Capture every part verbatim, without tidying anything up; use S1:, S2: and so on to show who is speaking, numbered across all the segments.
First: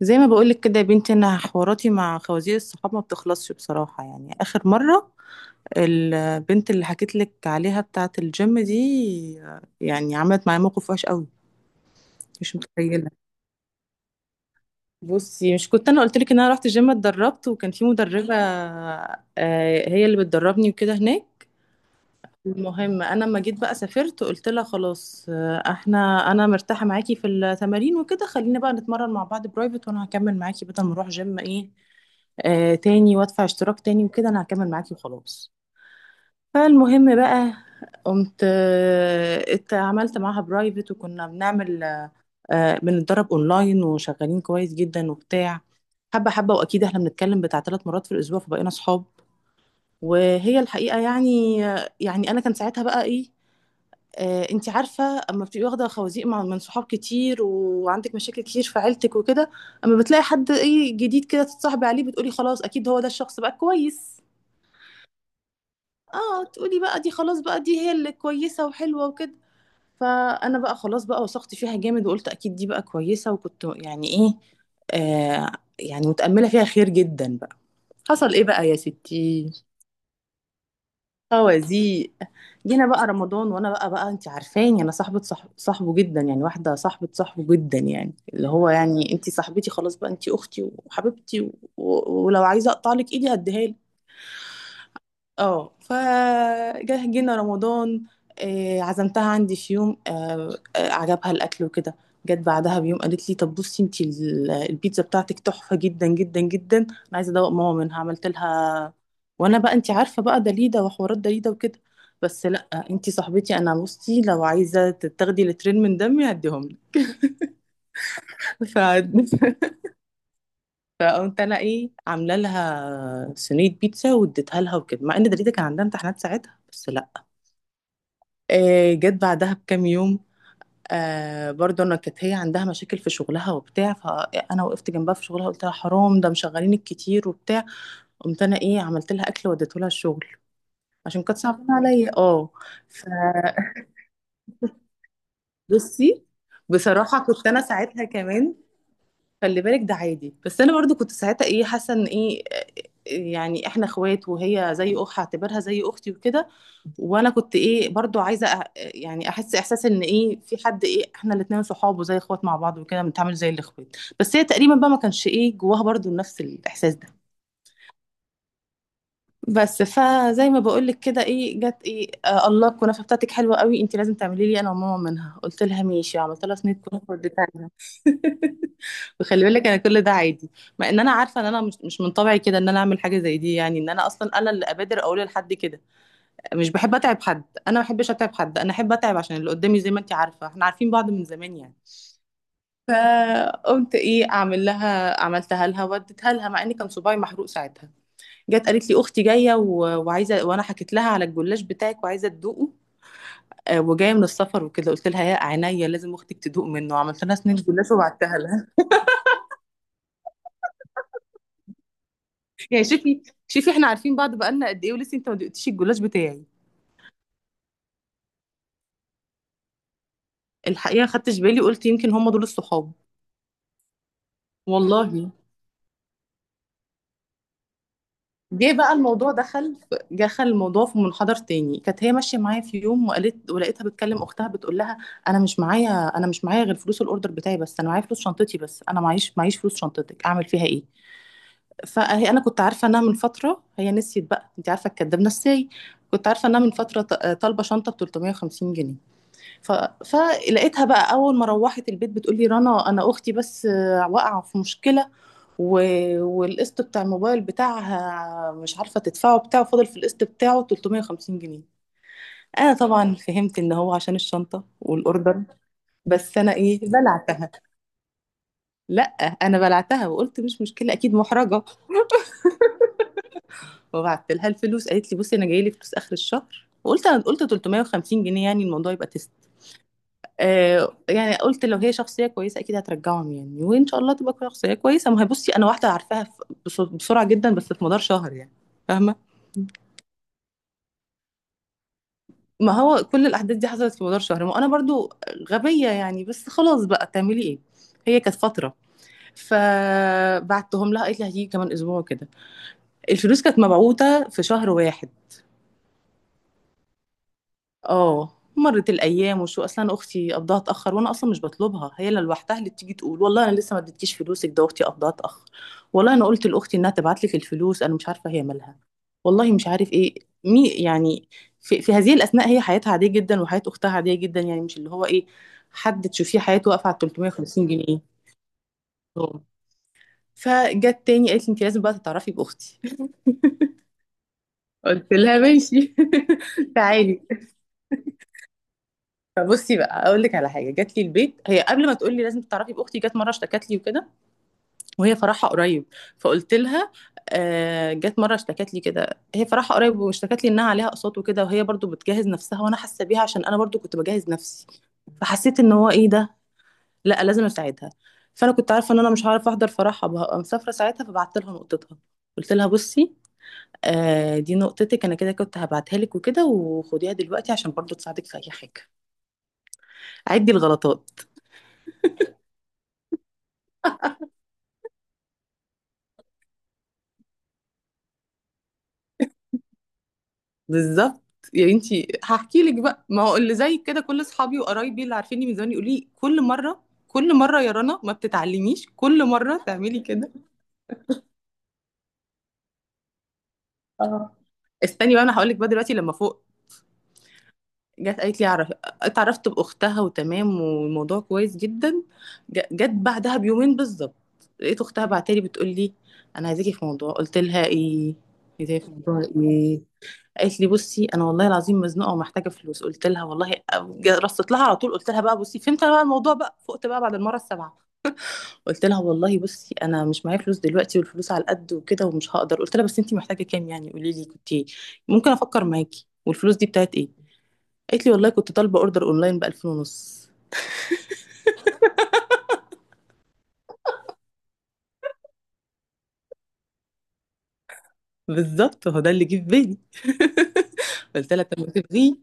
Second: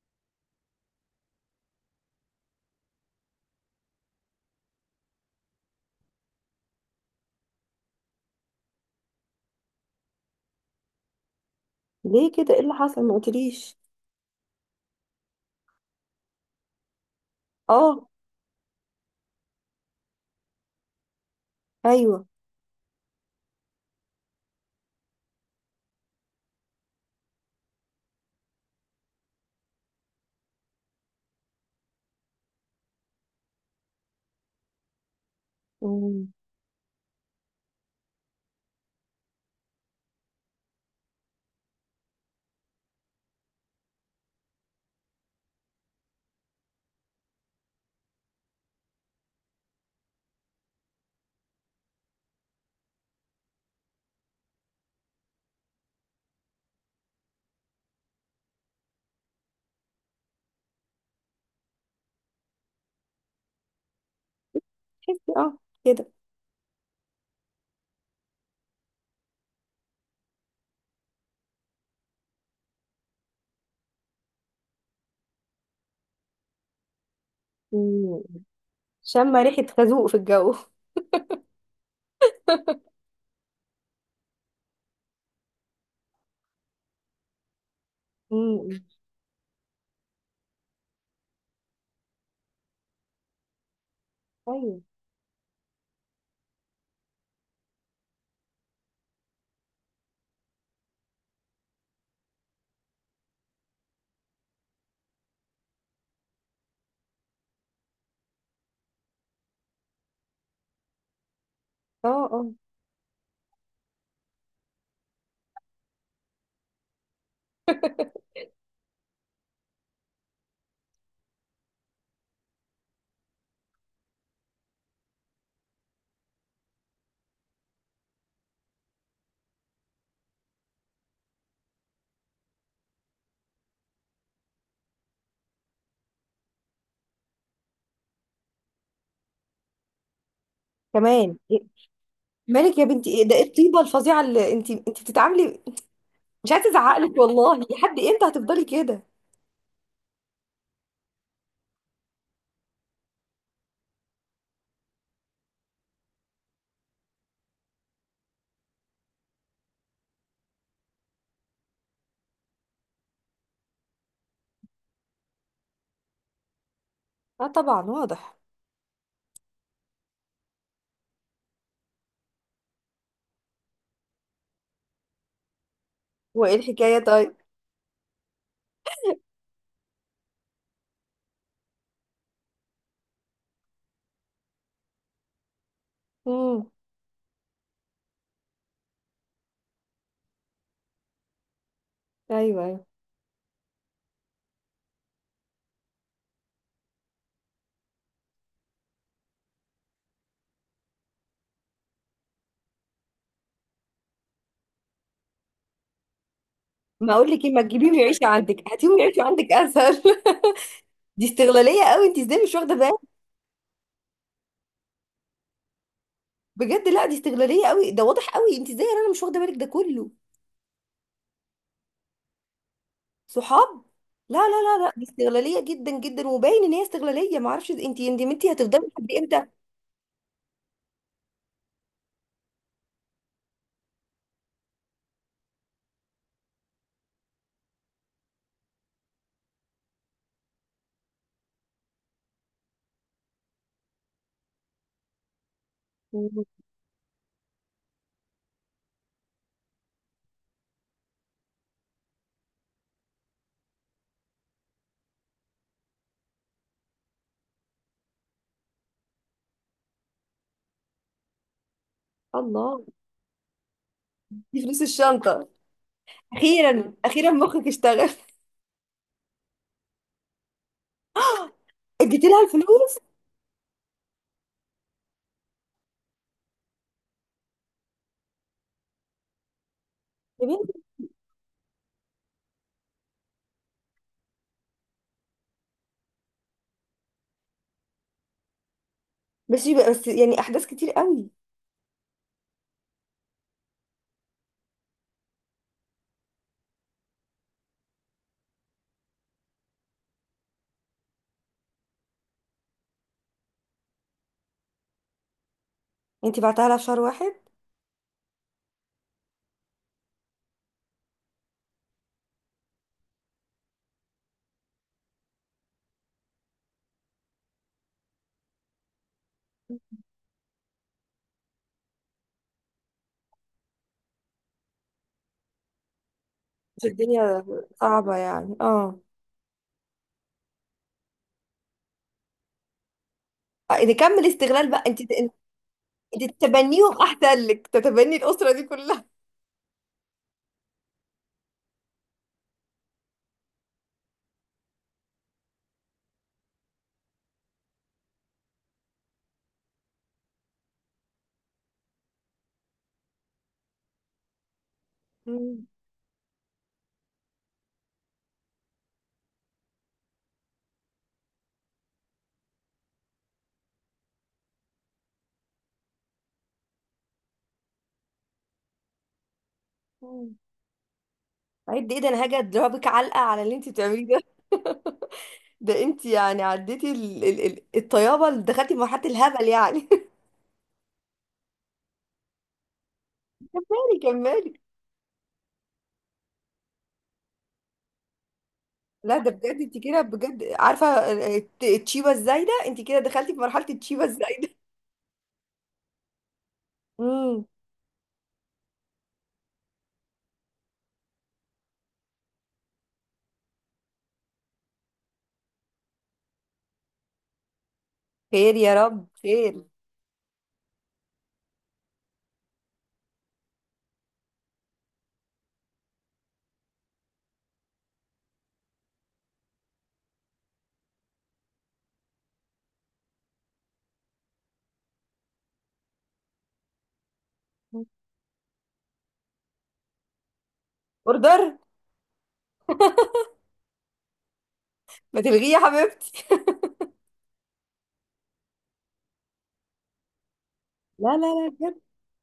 S1: زي ما بقولك كده يا بنتي، انا حواراتي مع خوازيق الصحاب ما بتخلصش بصراحة. يعني اخر مرة البنت اللي حكيت لك عليها بتاعة الجيم دي آه، يعني عملت معايا موقف وحش قوي،
S2: ليه كده؟
S1: مش
S2: ايه اللي حصل؟
S1: متخيلة.
S2: ما قلتليش.
S1: بصي، مش كنت انا قلت لك ان انا رحت الجيم اتدربت وكان في
S2: اه.
S1: مدربة آه، هي اللي بتدربني وكده هناك.
S2: ايوه.
S1: المهم انا لما جيت بقى سافرت قلت لها خلاص آه، احنا انا مرتاحة معاكي في التمارين وكده، خلينا بقى نتمرن مع بعض برايفت وانا هكمل معاكي بدل ما اروح جيم ايه آه تاني وادفع اشتراك تاني وكده، انا هكمل معاكي وخلاص.
S2: مم.
S1: فالمهم بقى، قمت آه، ات- عملت معاها برايفت، وكنا بنعمل آه، بنتدرب اونلاين وشغالين كويس جدا وبتاع، حبه حبه، واكيد احنا بنتكلم بتاع ثلاث مرات في الاسبوع فبقينا صحاب، وهي الحقيقه يعني. يعني انا كان ساعتها بقى ايه، آه انت عارفه، اما بتبقي واخده خوازيق مع- من صحاب كتير وعندك مشاكل كتير في عيلتك وكده، اما بتلاقي حد ايه جديد كده تتصاحبي عليه بتقولي خلاص اكيد هو ده الشخص بقى كويس.
S2: تحسي، اه، كده.
S1: اه، تقولي بقى دي خلاص بقى دي هي اللي كويسة وحلوة وكده. فأنا بقى خلاص بقى وثقت فيها جامد وقلت أكيد دي بقى كويسة، وكنت يعني إيه، آه يعني متأملة فيها خير جدا بقى.
S2: مم.
S1: حصل إيه بقى يا
S2: شم
S1: ستي؟
S2: ريحة خازوق في الجو.
S1: خوازيق. جينا بقى رمضان، وأنا بقى بقى أنت عارفاني أنا صاحبة صاحب صاحبه جدا يعني، واحدة صاحبة صاحبه جدا يعني، اللي هو
S2: مم.
S1: يعني أنت صاحبتي خلاص بقى أنت أختي وحبيبتي و... و- ولو عايزة أقطع لك إيدي هديها.
S2: ايوه.
S1: اه، فجه جينا رمضان، آه، عزمتها عندي في يوم، آه، آه، عجبها الاكل وكده. جت بعدها بيوم قالت لي طب بصي انتي ال- البيتزا بتاعتك تحفه جدا جدا جدا، انا عايزه ادوق ماما منها، عملت لها. وانا بقى انتي عارفه بقى دليده وحوارات دليده وكده،
S2: اه.
S1: بس
S2: اه،
S1: لا، انتي صاحبتي، انا بصي لو عايزه تاخدي لترين من دمي هديهم لك. ف... فقمت انا ايه عامله لها صينيه بيتزا واديتها لها وكده، مع ان دليده كان عندها امتحانات ساعتها، بس لا. آه، جت بعدها بكام يوم، آه برضه انا كانت هي عندها مشاكل في شغلها وبتاع، فانا وقفت جنبها في شغلها قلت لها حرام ده مشغلينك كتير وبتاع، قمت انا ايه عملت لها اكل وديته لها الشغل عشان
S2: كمان
S1: كانت
S2: إيه-
S1: صعبانه عليا. اه،
S2: مالك يا بنتي؟ ايه ده؟ ايه الطيبة الفظيعة اللي انت انت بتتعاملي؟
S1: فبصي
S2: مش عايزة ازعقلك
S1: بصراحه كنت
S2: والله،
S1: انا
S2: لحد
S1: ساعتها
S2: امتى
S1: كمان،
S2: هتفضلي كده؟
S1: خلي بالك ده عادي، بس انا برضو كنت ساعتها ايه حاسه ان ايه يعني احنا اخوات، وهي زي اخت هعتبرها زي اختي وكده، وانا كنت ايه برضو عايزه أ- يعني احس احساس ان ايه في حد ايه احنا الاتنين صحاب وزي اخوات مع بعض وكده بنتعامل زي الاخوات، بس هي تقريبا بقى ما كانش ايه جواها برضو نفس الاحساس ده.
S2: اه، طبعا واضح.
S1: بس فزي ما بقول لك كده ايه، جت ايه آه الله الكنافه بتاعتك حلوه قوي، انت لازم تعملي لي انا وماما منها. قلت لها ماشي، عملت
S2: وايه
S1: لها صينيه
S2: الحكاية
S1: كنافه
S2: طيب؟
S1: واديتها لها. وخلي بالك انا كل ده عادي، مع ان انا عارفه ان انا مش مش من طبعي كده ان انا اعمل حاجه زي دي، يعني ان انا اصلا انا اللي ابادر اقول لحد كده. مش
S2: امم.
S1: بحب اتعب حد، انا ما بحبش اتعب حد، انا احب اتعب عشان اللي قدامي، زي ما انت عارفه احنا عارفين بعض من زمان يعني.
S2: ايوه، ايوه.
S1: فقمت ايه اعمل لها، عملتها لها وديتها لها، مع ان كان صباعي محروق ساعتها. جت قالت لي اختي جايه و- وعايزه، وانا حكيت لها على الجلاش بتاعك وعايزه تدوقه آه، وجايه من السفر وكده. قلت لها يا عينيا لازم اختك تدوق منه،
S2: ما
S1: عملت
S2: اقول
S1: لها
S2: لك ايه،
S1: سنين
S2: ما
S1: جلاش
S2: تجيبيهم يعيشوا
S1: وبعتها.
S2: عندك، هاتيهم يعيشوا عندك اسهل. دي استغلالية قوي، انت ازاي مش واخدة
S1: يعني
S2: بالك؟
S1: شوفي، شوفي احنا عارفين بعض بقالنا قد ايه، ولسه انت ما دقتيش الجلاش بتاعي.
S2: بجد لا، دي استغلاليه قوي، ده واضح قوي، انت ازاي يا رنا مش واخده بالك ده كله؟
S1: الحقيقه خدتش بالي، قلت يمكن هم دول الصحاب،
S2: صحاب؟ لا، لا، لا، لا. دي
S1: والله.
S2: استغلاليه جدا جدا، وباين ان هي استغلاليه، ما اعرفش انت ندمتي،
S1: جه
S2: هتفضلي
S1: بقى
S2: لحد
S1: الموضوع
S2: امتى؟
S1: دخل في- دخل الموضوع في منحدر تاني، كانت هي ماشيه معايا في يوم وقالت، ولقيتها بتكلم اختها بتقول لها انا مش معايا، انا مش معايا غير فلوس الاوردر بتاعي بس، انا معايا فلوس شنطتي بس، انا معيش معيش فلوس شنطتك اعمل فيها ايه. فهي انا كنت عارفه انها من فتره، هي نسيت بقى انت عارفه الكداب نساي، كنت عارفه انها من فتره ط- طالبه شنطه ب ثلاثمية جنيه. ف... فلقيتها بقى اول ما روحت البيت بتقول لي رنا انا اختي بس آه، واقعه في مشكله، و... والقسط بتاع الموبايل بتاعها مش عارفه تدفعه، بتاعه فاضل في القسط بتاعه ثلاثمية جنيه. انا
S2: الله،
S1: طبعا فهمت ان هو عشان
S2: دي
S1: الشنطه
S2: فلوس
S1: والاوردر،
S2: الشنطه.
S1: بس انا ايه
S2: اخيرا اخيرا
S1: بلعتها.
S2: مخك اشتغل.
S1: لا، انا بلعتها وقلت مش مشكله اكيد محرجه،
S2: اديتي لها الفلوس؟
S1: وبعت لها الفلوس. قالت لي بصي انا جاي لي فلوس اخر الشهر، وقلت انا قلت ثلاثمية جنيه يعني الموضوع يبقى
S2: يا بنتي،
S1: آه يعني، قلت لو هي شخصيه كويسه اكيد هترجعهم يعني، وان شاء الله تبقى شخصيه كويسه. ما هي بصي انا واحده عارفاها ف- بس- بسرعه جدا، بس في مدار شهر يعني، فاهمه.
S2: بس يبقى بس يعني احداث كتير قوي.
S1: ما هو كل الاحداث دي حصلت في مدار شهر، ما انا برضو غبيه يعني، بس خلاص بقى، تعملي ايه، هي كانت فتره. فبعتهم لها، قالت لي هتيجي كمان اسبوع كده، الفلوس كانت مبعوته في شهر واحد.
S2: انت بعتها لها في شهر واحد؟
S1: اه مرت الايام، وشو اصلا اختي قبضها اتاخر، وانا اصلا مش بطلبها، هي اللي لوحدها اللي بتيجي تقول والله انا لسه ما اديتكيش فلوسك ده، اختي قبضها اتاخر، والله انا قلت لاختي انها تبعت لك الفلوس انا مش عارفه هي مالها، والله مش عارف ايه، مي يعني. في, في هذه الاثناء هي حياتها عاديه جدا وحياه اختها عاديه جدا، يعني مش اللي هو ايه حد تشوفيه حياته
S2: بس
S1: واقفه على 350
S2: الدنيا
S1: جنيه
S2: صعبه يعني، اه.
S1: أوه. فجت تاني قالت لي انت لازم بقى تتعرفي باختي.
S2: آه، نكمل استغلال بقى انت
S1: قلت لها ماشي.
S2: انت تتبنيهم
S1: تعالي.
S2: احسن لك، تتبني الاسره دي كلها.
S1: فبصي بقى اقول لك على حاجه، جات لي البيت هي قبل ما تقول لي لازم تعرفي باختي، جت مره اشتكت لي وكده، وهي فرحها قريب، فقلت لها آه جت مره اشتكت لي كده هي فرحها قريب، واشتكت لي انها عليها اقساط وكده، وهي برضو بتجهز نفسها، وانا حاسه بيها عشان انا برضو كنت بجهز نفسي. فحسيت ان هو ايه ده، لا لازم اساعدها. فانا كنت عارفه ان انا مش هعرف احضر فرحها بقى مسافره ساعتها، فبعت لها نقطتها. قلت لها بصي آه دي نقطتك، انا كده كنت هبعتها لك وكده، وخديها دلوقتي عشان برضو تساعدك في اي حاجه.
S2: مم.
S1: عدي الغلطات.
S2: عد؟ ايه ده، انا هاجي اضربك علقه على اللي انت بتعمليه ده. ده انت يعني عديتي ال... ال... ال... الطيابه، اللي دخلتي في مرحله الهبل يعني.
S1: بالظبط يعني. انت، هحكي لك بقى، ما هو اللي زي
S2: كملي
S1: كده كل
S2: كملي.
S1: اصحابي وقرايبي اللي عارفيني من زمان يقولوا لي كل مره، كل مره يا رنا ما بتتعلميش،
S2: لا،
S1: كل
S2: ده بجد،
S1: مره
S2: انت كده
S1: تعملي كده.
S2: بجد عارفه الت- التشيبه الزايده، انت كده دخلتي في مرحله التشيبه
S1: اه،
S2: الزايده.
S1: استني بقى انا هقول لك بقى دلوقتي لما فوق.
S2: امم.
S1: جت قالت لي اعرف، اتعرفت باختها وتمام والموضوع كويس جدا. ج- جت بعدها بيومين بالظبط، لقيت اختها بعتلي بتقول لي انا عايزاكي في موضوع. قلت لها ايه؟
S2: خير يا
S1: عايزاكي في
S2: رب،
S1: موضوع
S2: خير.
S1: ايه؟ قالت لي بصي انا والله العظيم مزنوقه ومحتاجه فلوس. قلت لها والله جا- رصت لها على طول قلت لها بقى، بصي فهمت أنا بقى الموضوع بقى، فقت بقى بعد المره السابعه. قلت لها والله بصي انا مش معايا فلوس دلوقتي، والفلوس على قد وكده ومش هقدر، قلت لها بس انت محتاجه كام يعني قولي لي، كنت إيه؟ ممكن افكر معاكي، والفلوس دي بتاعت ايه؟ قالت لي والله كنت طالبه اوردر اونلاين ب ألفين ونص.
S2: اوردر؟ ما تلغيه يا حبيبتي.
S1: بالظبط هو ده اللي جه في بالي.
S2: لا، لا،
S1: قلت لها
S2: لا،
S1: طب ما
S2: بجد.
S1: تلغيه،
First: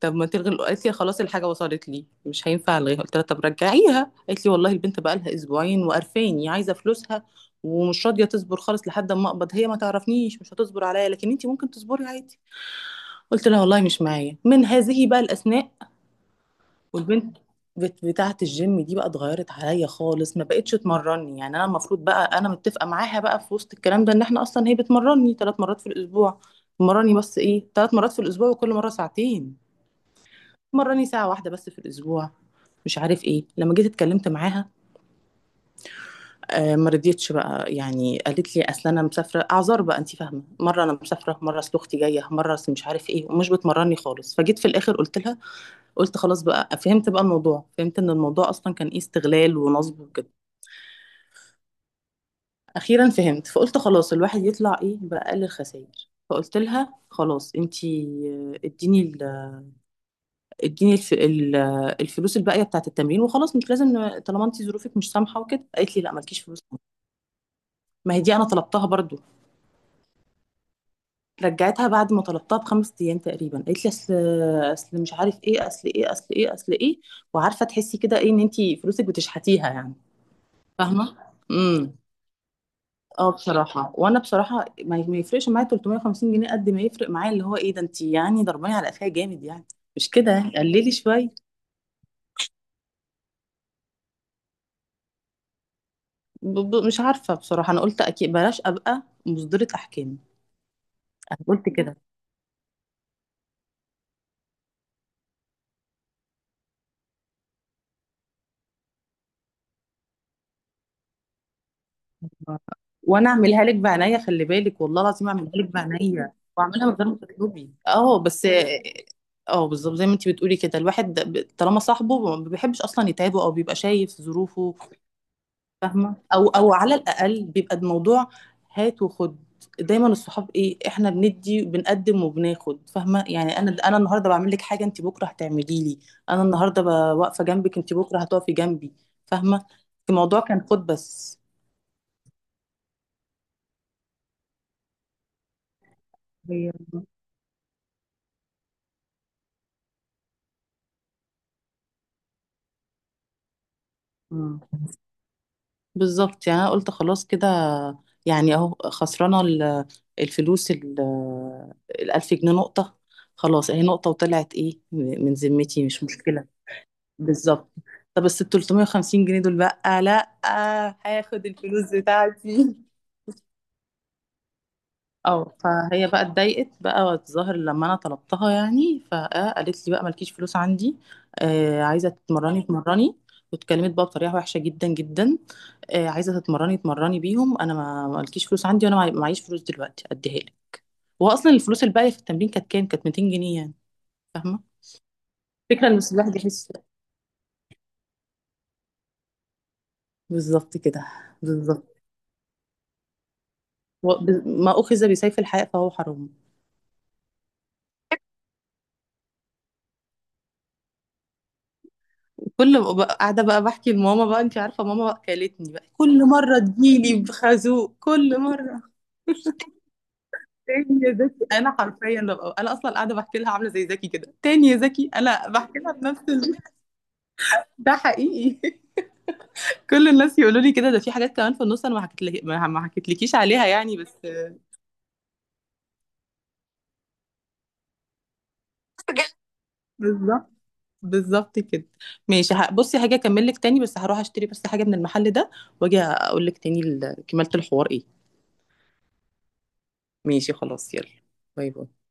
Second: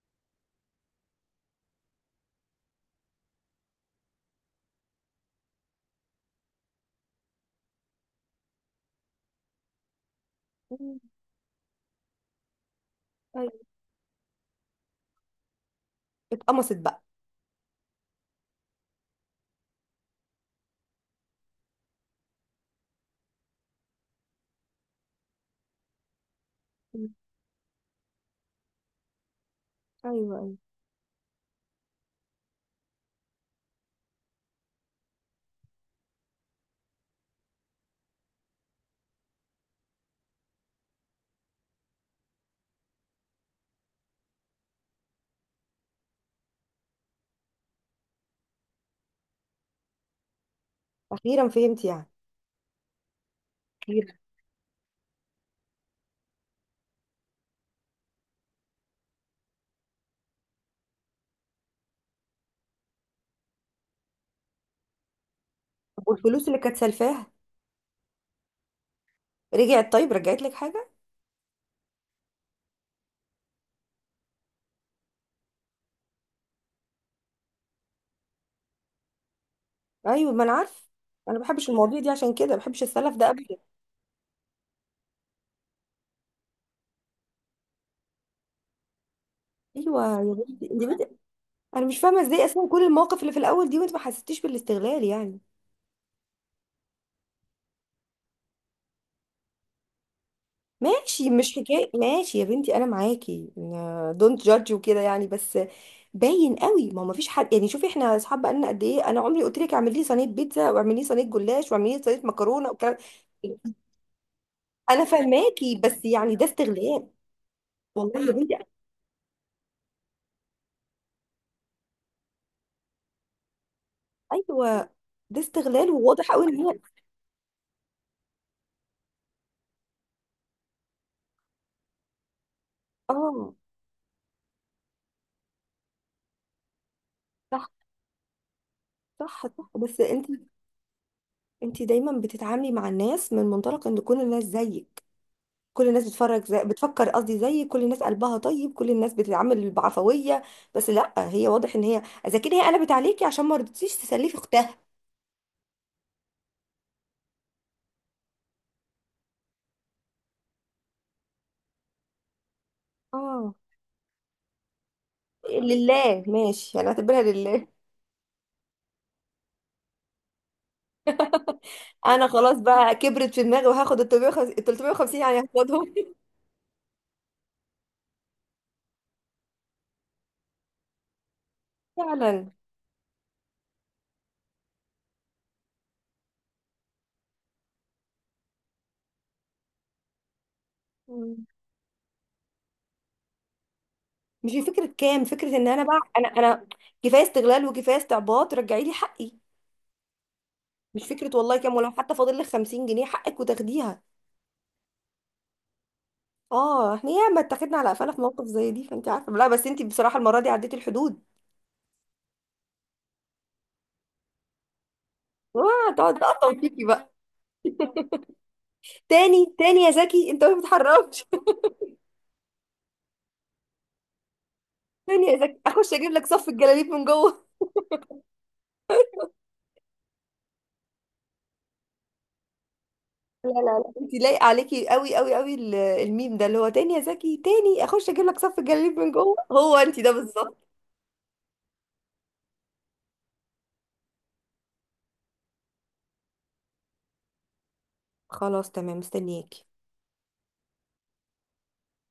S1: طب ما تلغي الأ- قالت لي خلاص الحاجه وصلت لي مش هينفع الغيها. قلت لها طب رجعيها، قالت لي والله البنت بقى لها اسبوعين وقرفاني عايزه فلوسها، ومش راضيه تصبر خالص لحد ما اقبض. هي ما تعرفنيش مش هتصبر
S2: مم.
S1: عليا، لكن انت ممكن تصبري عادي. قلت
S2: ايوه.
S1: لها والله مش معايا. من هذه بقى الاسماء.
S2: اتقمصت بقى.
S1: والبنت بت- بتاعه الجيم دي بقى اتغيرت عليا خالص، ما بقتش تمرني، يعني انا المفروض بقى انا متفقه معاها بقى في وسط الكلام ده ان احنا اصلا هي بتمرني ثلاث مرات في الاسبوع،
S2: مم.
S1: مرني بس ايه ثلاث مرات في الاسبوع وكل مره ساعتين،
S2: ايوه، ايوه.
S1: مرني ساعة واحدة بس في الأسبوع، مش عارف ايه. لما جيت اتكلمت معاها آه ما رضيتش بقى يعني، قالت لي اصل انا مسافره، اعذار بقى انت فاهمه، مره انا مسافره، مره اصل اختي جايه، مره اصل مش عارف ايه، ومش بتمرني خالص. فجيت في الاخر قلت لها، قلت خلاص بقى فهمت بقى الموضوع، فهمت ان الموضوع اصلا كان ايه استغلال ونصب وكده.
S2: اخيرا فهمت يعني.
S1: اخيرا فهمت، فقلت
S2: اخيرا.
S1: خلاص الواحد يطلع ايه باقل الخسائر. فقلت لها خلاص انت آه، اديني، اديني الف... ال- الفلوس الباقيه بتاعت التمرين وخلاص، مش لازم ن- طالما انت ظروفك مش سامحه وكده. قالت لي
S2: طب
S1: لا مالكيش
S2: والفلوس اللي
S1: فلوس.
S2: كانت سلفاها؟
S1: ما هي دي انا طلبتها برضو.
S2: رجعت؟ طيب رجعت لك حاجه؟
S1: رجعتها بعد ما طلبتها بخمس ايام تقريبا، قالت لي اصل، اصل مش عارف ايه، اصل ايه، اصل ايه، اصل ايه. وعارفه تحسي كده ايه ان انت فلوسك بتشحتيها يعني،
S2: ايوه، ما انا عارف.
S1: فاهمه.
S2: انا ما بحبش
S1: امم،
S2: المواضيع دي، عشان كده ما بحبش السلف ده
S1: اه
S2: ابدا.
S1: بصراحه، وانا بصراحه ما ما يفرقش معايا ثلاثمية جنيه، قد ما يفرق معايا اللي هو ايه ده، انت يعني ضرباني على قفايا جامد يعني،
S2: ايوه
S1: مش
S2: يا
S1: كده يعني،
S2: بنتي، انت
S1: قللي
S2: بنتي.
S1: شويه.
S2: انا مش فاهمه ازاي اصلا كل المواقف اللي في الاول دي وانت ما حسيتيش بالاستغلال يعني؟
S1: ب... ب... مش عارفة بصراحة، أنا قلت أكيد بلاش أبقى مصدرة أحكام،
S2: ماشي،
S1: أنا
S2: مش
S1: قلت
S2: حكايه
S1: كده.
S2: ماشي يا بنتي، انا معاكي. دونت جادج وكده يعني، بس باين قوي. ما هو ما فيش حد يعني. شوفي، احنا اصحاب بقالنا قد ايه، انا عمري قلت لك اعملي لي صينيه بيتزا، واعملي لي صينيه جلاش، واعملي لي صينيه مكرونه والكلام.
S1: وأنا أعملها لك بعناية خلي بالك، والله
S2: انا
S1: العظيم أعملها لك
S2: فاهماكي، بس
S1: بعناية
S2: يعني ده
S1: وأعملها من غير
S2: استغلال
S1: ما تطلبي، أه
S2: والله يا
S1: بس.
S2: بنتي.
S1: أه بالظبط زي ما أنت بتقولي كده، الواحد ب... طالما صاحبه ما بيحبش أصلا يتعبه أو بيبقى شايف ظروفه،
S2: ايوه، ده استغلال،
S1: فاهمه،
S2: وواضح قوي
S1: او
S2: ان
S1: او
S2: هي.
S1: على الاقل بيبقى الموضوع هات وخد. دايما الصحاب ايه احنا بندي، بنقدم وبناخد فاهمه
S2: اه.
S1: يعني، انا انا النهارده بعمل لك حاجه انت بكره هتعملي لي، انا النهارده ب- واقفه
S2: صح،
S1: جنبك انت بكره هتقفي جنبي،
S2: صح،
S1: فاهمه.
S2: صح، بس انت
S1: الموضوع كان خد بس.
S2: انت دايما بتتعاملي مع الناس من منطلق ان كل الناس زيك، كل الناس بتفرج زي،
S1: هي،
S2: بتفكر قصدي زيك، كل الناس قلبها طيب، كل الناس بتتعامل بعفوية. بس لا، هي واضح ان هي اذا كده، هي قلبت عليكي عشان ما رضيتيش تسلفي
S1: مم،
S2: اختها.
S1: بالظبط يعني. انا قلت خلاص كده يعني اهو خسرانه ال- الفلوس ال- الألف جنيه، نقطه،
S2: اه،
S1: خلاص اهي نقطه وطلعت ايه من ذمتي، مش
S2: لله،
S1: مشكله.
S2: ماشي انا هعتبرها لله.
S1: بالظبط، طب بس ال ثلاثمية جنيه دول بقى لا، هاخد الفلوس
S2: انا خلاص
S1: بتاعتي.
S2: بقى كبرت في دماغي، وهاخد ال ثلاث ميه وخمسين يعني
S1: اه،
S2: هاخدهم.
S1: فهي بقى اتضايقت بقى، والظاهر لما انا طلبتها يعني، فقالت لي بقى مالكيش فلوس عندي، آه عايزه
S2: فعلا.
S1: تتمرني تمرني. واتكلمت بقى بطريقه وحشه جدا جدا، آه عايزه تتمرني تمرني بيهم، انا ما مالكيش فلوس عندي، وانا معي- معيش فلوس دلوقتي اديها لك. هو
S2: مم.
S1: اصلا الفلوس الباقيه في التمرين كانت كام، كانت مائتين جنيه يعني،
S2: مش
S1: فاهمه.
S2: هي فكرة كام، فكرة ان انا
S1: الفكره
S2: بقى
S1: ان
S2: انا
S1: الواحد
S2: انا
S1: يحس،
S2: كفاية استغلال وكفاية استعباط، رجعي لي حقي.
S1: بالظبط
S2: مش
S1: كده.
S2: فكرة والله كام، ولو
S1: بالظبط،
S2: حتى فاضل لك خمسين جنيه حقك وتاخديها.
S1: و- ب- ما أخذ بسيف الحياء فهو حرام.
S2: اه، احنا ياما اتاخدنا على قفانا في موقف زي دي، فانت عارفة؟ لا بس انت بصراحة المرة دي عديتي الحدود.
S1: كل ما بقى- قاعدة بقى بحكي لماما، بقى أنت عارفة ماما بقى كلتني بقى،
S2: اه، تقعد
S1: كل
S2: تقطم
S1: مرة
S2: فيكي بقى.
S1: تجيلي بخازوق كل مرة.
S2: تاني تاني يا زكي، انت ما
S1: تاني يا
S2: بتتحركش.
S1: زكي، أنا حرفيا ببقى، أنا أصلا قاعدة بحكي لها عاملة زي زكي كده، تاني يا زكي،
S2: تاني يا
S1: أنا
S2: زكي،
S1: بحكي لها
S2: اخش اجيب
S1: بنفس
S2: لك صف
S1: ال...
S2: الجلاليب من جوه.
S1: ده حقيقي. كل الناس يقولوا لي كده، ده في حاجات كمان في النص أنا ما حكيت لك، ما ما حكيتلكيش
S2: لا، لا،
S1: عليها
S2: لا،
S1: يعني
S2: انت
S1: بس.
S2: لايقة عليكي قوي قوي قوي ال- الميم ده اللي هو تاني يا زكي، تاني اخش اجيب لك صف الجلاليب من جوه، هو انت ده
S1: بالظبط،
S2: بالظبط.
S1: بالظبط كده. ماشي، ه- بصي هاجي اكمل لك تاني، بس هروح اشتري بس حاجة من المحل ده، واجي اقول لك تاني ال- كمالة الحوار ايه.
S2: خلاص تمام، مستنياكي.
S1: ماشي خلاص، يلا، باي باي.